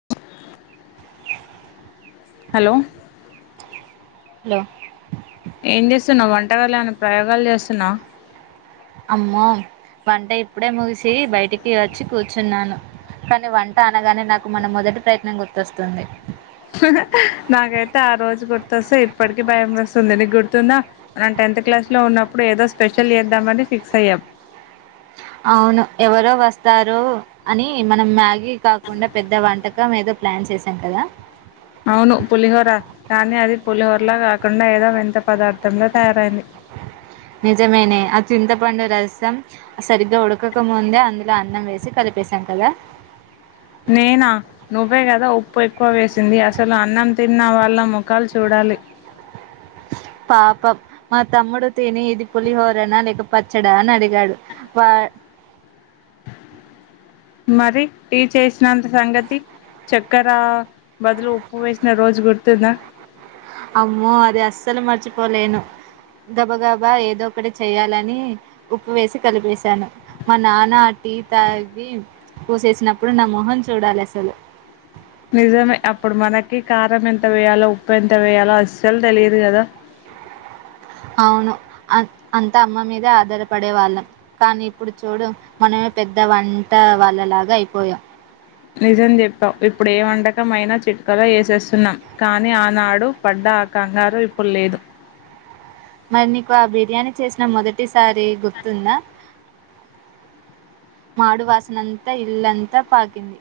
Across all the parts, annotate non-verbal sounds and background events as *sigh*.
*inaudible* hello hello ఏం చేస్తున్నావ్ వంటకాలెమన్న ప్రయోగాలు చేస్తున్నావు అమ్మో వంట ఇప్పుడే ముగిసి బయటికి వచ్చి కూర్చున్నాను కానీ వంట అనగానే నాకు మన మొదటి ప్రయత్నం గుర్తొస్తుంది హ్ హ్ నాకైతే ఆ రోజు గుర్తొస్తే ఇప్పటికి భయం వస్తుంది నీకు గుర్తుంద న టెన్త్ క్లాస్ లో ఉన్నప్పుడు ఏదో స్పెషల్ చేద్దామని ఫిక్స్ అయ్యాం అవును ఎవరో వస్తారు అని మనం మ్యాగి కాకుండా పెద్ద వంటకం మీదో ప్లాన్ చేశాం కదా అవును పులిహోర కానీ అది పులిహోరలా కాకుండా ఏదో వింత పదార్థంల తయారైంది నిజమేనే ఆ చింతపండు రసం సరిగ్గా ఉడకకముందే అందులో అన్నం వేసి కలిపేశాం కదా నేనా నువ్వే కదా ఉప్పు ఎక్కువ వేసు సిధీ *unintelligible* అసలు అన్నం తిన్న వాళ్ళ ముఖాలు చూడాలి పాపం మా తమ్ముడు తిని ఇది పులిహోరనా లేక పచ్చడా అని అడిగాడు వా మరి టీ చేసి ష్ణాంత *unintelligible* సంగతి చె ఎక్కరా బదులు ఉప్పు వేసిన రోజు గుర్తుందా అమ్మో అది అస్సలు మర్చిపోలేను గబగబ ఏదో ఒకటి చెయ్యాలని ఉప్పు వేసి కలిపేసాను మా నాన్న అ టీ తాగి ఊసేసినప్పుడు నా మొహం చూడాలి అసలు నిజమే అప్పుడు మనకి కారం ఎంత వేయాలో ఉప్పు ఎంత వేయాలో అసలు తెలియదు కదా అవును అ అంతా అమ్మ మీదే ఆధారపడే వాళ్ళం కానీ ఇప్పుడు చూడు మనమే పెద్ద వంట వాళ్ళలాగా అయిపోయాం నిజం చెప్పావు ఇప్పుడు ఏ వంటకంమైనా చిటికెలో చేసేస్తున్నాం కానీ ఆనాడు పడ్డ ఆ కంగారు ఇప్పుడు లేదు మరి నీకు ఆ బిర్యానీ చేసిన మొదటి సారి గుర్తుందా మాడు వాసనంతా ఇల్లంతా పాకింది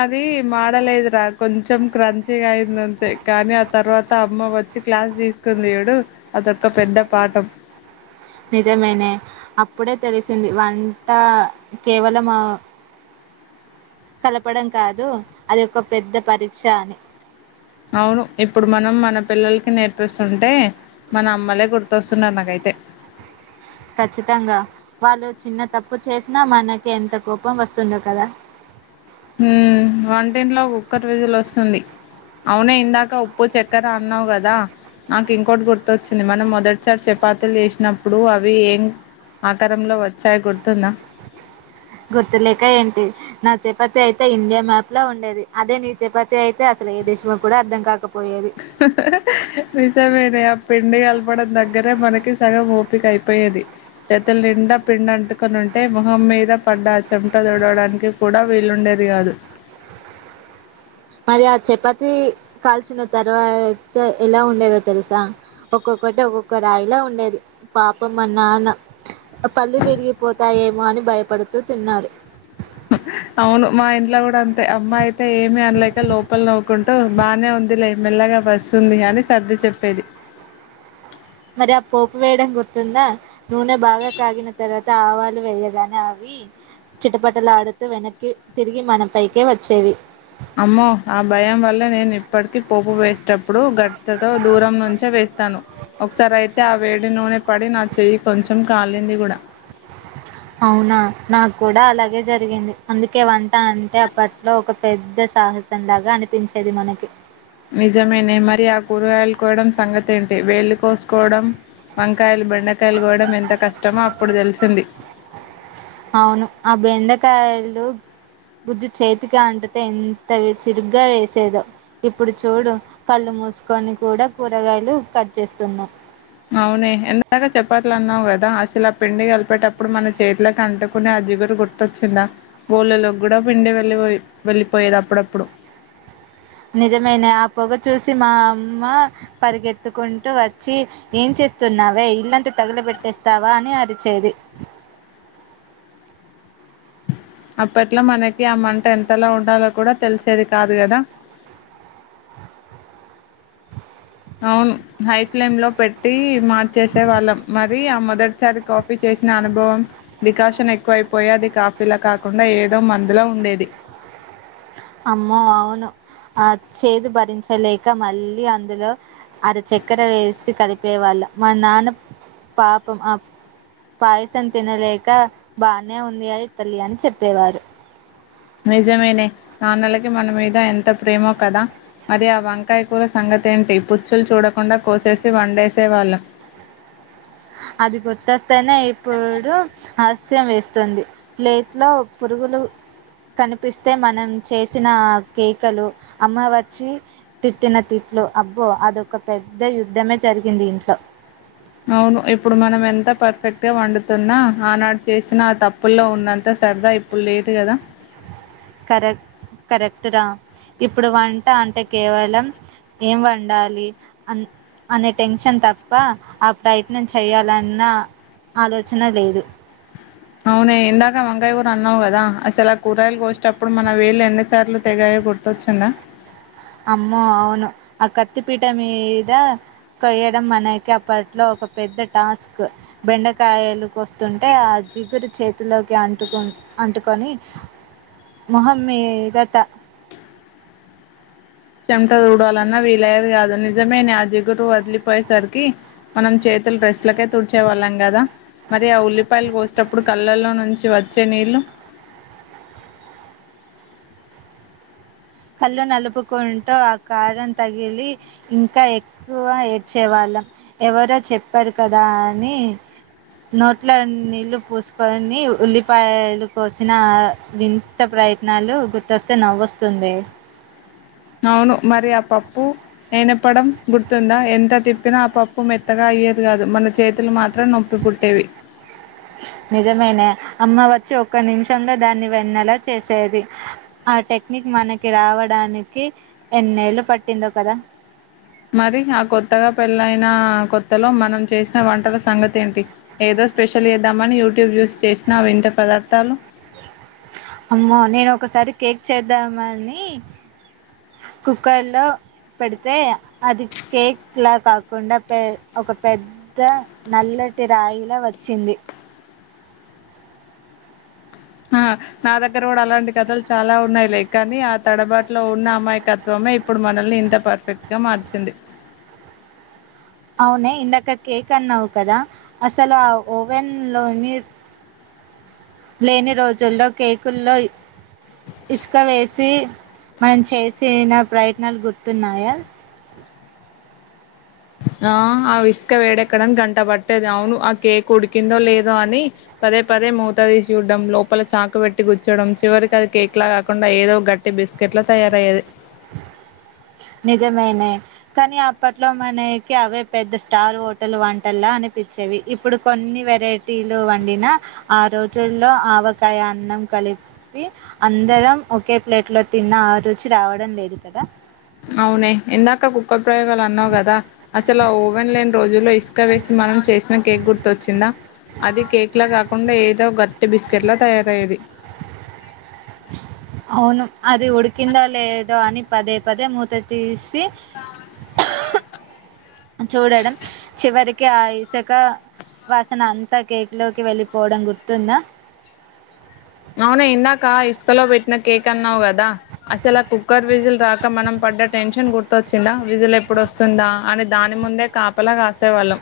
అది మాడలేదురా కొంచెం క్రంచిీగా అయింది అంతే కానీ ఆ తర్వాత అమ్మ వచ్చి క్లాస్ తీసుకుంది చూడు అదొక పెద్ద పాఠం ఇప్పుడే తెలిసింది వంట కేవలం కలపడం కాదు అది ఒక పెద్ద పరీక్ష అని అవును ఇప్పుడు మనం మన పిల్లలకి నేర్పిస్తుంటే మన అమ్మలే గుర్తొస్తున్నారు నాకైతే ఖచ్చితంగా వాళ్ళు చిన్న తప్పు చేసినా మనకి ఎంత కోపం వస్తుందొ కదా ఉ వంటింట్లో కుక్కర్ విజిల్ వస్తుంది అవునే ఇందాక ఉప్పు చక్కెర అన్నావు కదా నాకు ఇంకోటి గుర్తొచ్చింది మనం మొదటిసారి చపాతీలు చేసినప్పుడు అవి ఏం ఆకారంలో వచ్చాయి గుర్తుందా గుర్తులేక ఏంటి నా చపాతి అయితే ఇండియా మ్యాప్ ల ఉండేది అదే నీ చపాతి అయితే అసలు ఏ దేశమో కూడా అర్థం కాకపో *unintelligible* వసా వెరే పిండి కలపడం దగ్గరే మనకి సగం ఓపిక అయిపోయేది చేతులు నిండా పిండి అంటుకొని ఉంటే మొహం మీద పడ్డాచ్చు చెమట తడవడానికి కూడా వీలుండేది కాదు మరి ఆ చపాతి కాల్చిన తర్వాత ఎలా ఉండేదో తెలుసా ఒక్కొక్కటి ఒక్కొక్క రాయిలా ఉండేది పాపం మా నాన్న పళ్లు విరిగిపోతాయేమో అని భయపడుతూ తిన్నారు అవును మా ఇంట్లో కూడా అంతే అమ్మాయి అయితే ఏమి అనలేక లోపల నవ్వుకుంటూ బానే ఉంది లే మెల్లగా వస్తుంది అని సర్ది చెప్పేది మరి ఆ పోపు వేయడం గుర్తుందా నూనె బాగా కాగిన తర్వాత ఆవాలు వేయగానే అవి చిటపటలాడుతూ వెనక్కి తిరిగి మన పైకే వచ్చేవి ఇప్పటికి పోప్పు వేసేటప్పుడు గ తో దూరం నుంచే వేస్తాను ఒకసారి అయితే ఆ వేడి నూనె పడి నా చెయ్యి కొంచెం కాలింది కూడా అవునా నాకు కూడా అలాగే జరిగింది అందుకే వ అంటే అప్పట్లో ఒక పెద్ద యుద్ద సాహసం లాగా అనిపించేది మనకి నిజమేనే మరి ఆ కూరుగాలుకోవడం సంగతి తెంటి వేళ్ళు కోసుకోవడం వంకాయలు బెండకాయలు కోయడం ఎంత కష్టమో అప్పుడు తెలిసింది అవును ఆ బెండకాయలు బుజ్జు చేతికి అంటుతే ఎంత సిరుగ్గా వేసేదో ఇప్పుడు చూడు కళ్ళు మూసుకొని కూడా కూరగాయలు కట్ చేస్తున్నా అవునే ఎంతాక చెప్పట్ల అన్నావు కదా అసలు ఆ పిండి కలిపేటప్పుడు మన చేతిలకి అంటుకుని ఆ జిగురు గుర్తొచ్చిందా గోళ్ళలోకి కూడా పిండి వెళ్ళపోయి వెళ్ళిపోయేది అప్పుడప్పుడు నిజమైనే ఆ పొగ చూసి మా అమ్మ పరిగెత్తుకుంటూ వచ్చి ఏం చేస్తున్నావే ఇల్లంతా తగుల పెెట్టేస్తావా అని అరిచేది అప్పట్లో మనకి ఆ మంట ఎంతలా ఉండాలో కూడా తెలిసేది కాదు కదా అవును హై ఫ్లేమ్ లో పెట్టి మార్చేసే వాళ్ళం మరి ఆ మొదటిసారి కాఫీ చేసిన అనుభవం ప్రికాషన్ ఎక్కువైపోయి అది కాఫీలా కాకుండా ఏదో మందులో ఉండేది అమ్మో అవును ఆ చేదు భరించలేక మళ్ళీ అందులో అరచక్కెర వేసి కలిపేవాళ్ళ మా నాన్న పాపం పాయసం తినలేక బానే ఉంది అనీ తల్లి అని చెప్పేవారు నిజమేనే నాన్నలకి మన మీద ఎంత ప్రేమో కదా మరి ఆ వంకాయ కూర సంగతి ఏంటి పుచ్చులు చూడకుండా కోసేసి వండేసేవాళ్ళం అది గుర్తొస్తేనే ఇప్పుడు హలస్యం వేస్తుంది ప్లేట్లో పురుగులు కనిపిస్తే మనం చేసిన కేకలు అమ్మ వచ్చి తిట్టిన తిట్లు అబ్బో అదక పెద్ద యుద్ధమే జరిగింది ఇంట్లో అవును ఇప్పుడు మనం ఎంత పర్ఫెక్ట్ గా వండుతున్నా ఆనాడు చేసినా ఆ తప్పుల్లో ఉన్నంత సరదా ఇప్పుడు లేదు కదా కరెక్ట్ కరెక్ట్ రా ఇప్పుడు వంట అంటే కేవలం ఏం వండాలి అ అనే టెన్షన్ తప్ప ఆ ప్రయత్నం చేయాలన్న ఆలోచన లేదు అవున ఇందాక వంకాయ ూర అన్నావు కదా అసలా కూరయలు కోసేటప్పుడు మన వేళ్ళు ఎండుసార్లు తెగాయ గుర్తొచ్చిందా అమ్మో అవును ఆ కత్తిపీట మీద కొయడం మనకి అప్పట్లో ఒక పెద్ద టాస్క్ బెండకాయలు కొస్తుంటే ఆ జిగురు చేతిలోకి అంటుకు అంటుకొని మొహం మీదట చెంట తుడువాలన్నా వీలయ్యేది కాదు నిజమేనే ఆ జిగురు వదిలిపోయేసరికి మనం చేతులు డ్రెస్లకే తుడిచే వాళ్ళం కదా మరి ఆ ఉల్లిపాయలు కోసేటప్పుడు కళ్ళల్లో నుంచి వచ్చే నీళ్ళు హళ్ళ నలుపుకుంటూ ఆ కారం తగిలి ఇంకా ఎక్కువ ఏడ్చేవాళ్ళం ఎవరో చెప్పారు కదా అని నోట్లో నీళ్లు పూసుకొని ఉల్లిపాయలు కోసిన వింత ప్రయత్నాలు గుర్తొస్తే నవ్్వవుస్తుంది అవును మరి ఆ పప్పు నునపడం గుర్తుందా ఎంత తిప్పినా ఆ పప్పు మెత్తగా అయ్యేది కాదు మన చేతులు మాత్రం నొప్పి పుట్టేవి నిజమైనే అమ్మా వ ఒకక్క నిమిషంలో దాన్ని వెన్నెలా చేసేది ఆ టెక్నిక్ మనకి రావడానికి ఎన్నేళ్ళలు పట్టిందో కదా మరి ఆ కొత్తగా పెళ్ళయిైన కొత్తలో మనం చేసిన వంటల సంగతి ఏంటి ఏదో స్పెషల్ చేద్దామని యూట్యూబ్ చూస్త చేసినావి వింత పదార్ దాలు అమ్మో నేను ఒకసారి కేక్ చేద్దామని కుక్కర్ లో పెడితే అది కేక్ లా కాకుండా పె ఒక పెద్ద నల్లటి రాయిలా వచ్చింది ఆ నా దగ్గర కూడా అలాంటి కథలు చాలా ఉన్నాయి లై కాని ఆ తడబాటు లో ఉన్న అమ్మాయికత్వమే ఇప్పుడు మనల్ని ఇంత పర్ఫెక్ట్ గా మార్చ సింది అవునే ఇందాక కేక్ అన్నావు కదా అసలు ఆ ఓవెన్లోని లేని రోజుల్లో కేకుల్లో ఇసుక వేసి మనం చేసిన ప్రయత్నాలు గుర్తున్నాయా ఆ ఆ విసుక వేడెక్కడానికి గంట పట్టేది అవును ఆ కేక్ ఉడికిందో లేదో అని పదే పదే మూత తీసి చూడ్డం లోపల చాక పెట్టి గుచ్చోడం చివరికి అది కేక్ లా కాకుండా ఏదో గట్టి బిస్కెట్లా తయారయ్యేది నిజమేనే కానీ అప్పట్లో మనకి అవే పెద్ద స్టార్ హోటల్ వంటలా అనిపించేవి ఇప్పుడు కొన్ని వెరైటీలు వండిన ఆ రోజుల్లో ఆవకాయ అన్నం కలిపి అందరం ఒకే ప్లేట్ లో తిన్న ఆ రుచి రావడం లేదు కదా అవునే ఇందాక ప్రయోగాలు అన్నావు కదా అసలు ఆ ఓవెన్ లేని రోజుల్లో స్కా వేసి మనం చేసిన కేక్ గుర్తుొచ్చిందా అది కేక్ లో కాకుండా ఏదో గట్టి బిస్కెట్ లో తయారయ్యేది అవును అది ఉడికిందా లేదో అని పదే పదే మూత తీస్ సి చూడడం చివరికి క ఇసుక వాసన అంతా కేక్లోకి వెళ్ళిపోవడం గుర్తుందా అవునా ఇందాక ఇసుకలో పెట్టిన కేక్ అన్నావు కదా అసలా కుక్కర్ విజిల్ రాక మనం పడ్డ టెన్షన్ గుర్తొచ్చిందా విజిల్ ఎప్పుడు వస్తుందా అని దాని ముందే కాపలా కాసేవాళ్ళం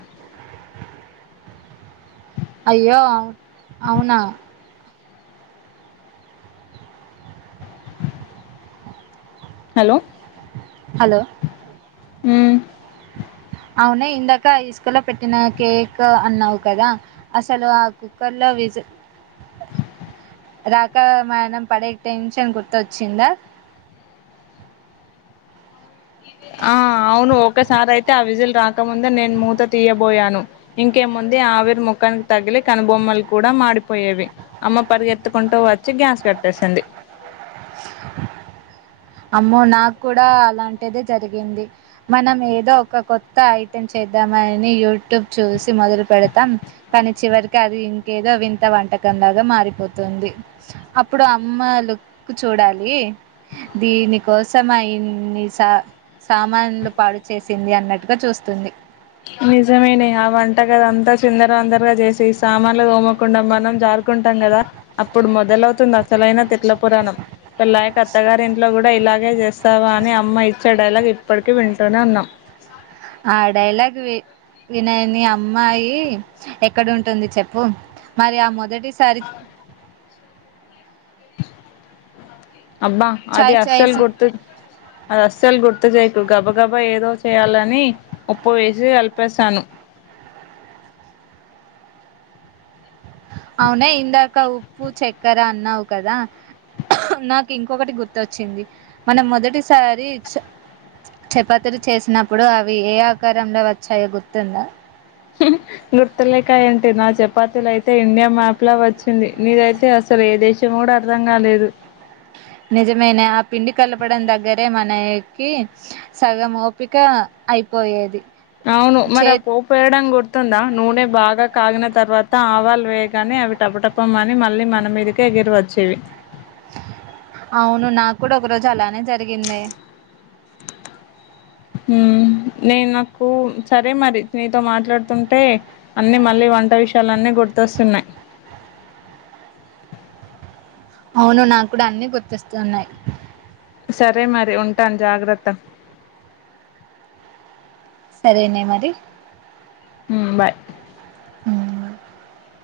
అయ్యో అవును అవునా హలో హలో ఉం అవునే ఇందాక ఇసుకల్లో పెట్టిన కేక్ అన్నావు కదా అసలు ఆ కుక్కర్లో విజ రాక మణం పడే టెన్షన్ గుర్తొచ్చిందా ఆ అవును ఒక సార్ అయితే అ విజల్ రాకముందే నేను మూత తీయబోయాను ఇంకే ముందు ఆవిరి ముఖానికి తగిలి కనుబొమ్మలు కూడా మాడిపోయేవి అమ్మ పరిగెత్తుకుంటూ వచ్చి గ్యాస్ కట్టేసింది అమ్మో నాకు కూడా అలాంటిదే జరిగింది మనం ఏదో ఒక కొత్త ఐటెం చేద్దామని యూట్యూబ్ చూసి మొదలు పెడతాం కానీ చివరికి అది ఇంకేదో వింత వంటకంలాగా మారిపోతుంది అప్పుడు అమ్మ లుక్ చూడాలి దీని కోసం అన్ని సా సామాన్లు పాడు చేేసింది అన్నట్టుగా చూస్తుంది నిజమేనే ఆ వంట గది అంతా చిందర వందరగా చేసి సామాన్లు దోమకుండా మనం జార్ టాం కదా అప్పుడు మొదలవుతుంది అసలైన తిట్ల పురాణం పెల్లాయ క అత్తగారి ఇంట్లో కూడా ఇలాగే చేస్తావా అని అమ్మ ఇచ్చే డైలాగ్ ఇప్పటిక వింట టూనే ఉన్నం ఆ డైలాగ్ వి వినయంది అమ్మాయి ఎక్కడ ఉంటుంది చెప్పు మరి ఆ మొదటి సారి *inaudible* అబ్బా అది చాయ్ చాయ్ అస్సలు సి గుర్తు అది అస్సలు గుర్త్ గు చేయకు గబ గబ ఏదో చేయాలని ఉప్పు వేసి కలిపేశాను అవున ఇందాక ఉప్పు చక్కెర అన్నావు కదా నాకు ఇంకొకటి గుర్తోచ్చింది మనం మొదటిసారి చ చపాతలు చేసినప్పుడు అవి ఏ ఆకారంలో వచ్చాయో గుర్తుందా గుర్తులేకా ఏంటి నా చపాతీలు అయితే ఇండియా మ్యాప్ లా వచ్చింది నీదైతే అసలు ఏ దేశం కూడా అర్ధం కాలేదు నిజమైన ఆ పిండి కలపడం దగ్గరే మనకి సగం ఓపిక అయిపోయేది అవును మరి చే ఆ పోపు వేయడా గుర్తుందా నూనె బాగా కాగిన తర్వాత ఆవాలు వేయగానే అవి టపటపమని మళ్ళీ మన మీదకి ఎగిరి వచ్చేవి అవును నాకు కూడా ఒక రోజు అలా అనే జరిగింది నే నాకు సరే మరి నీతో మాట్లాడుతుంటే అన్ని మళ్ళీ వంట విషయలున్ని గుర్తొస్తున్నాయి అవును నాకు కూడా అన్ని గుర్తస్తు ఉన్నాయి సరే మరి ఉంటాను జాగ్రత్త సరేనే మరి బాయ్ ఉం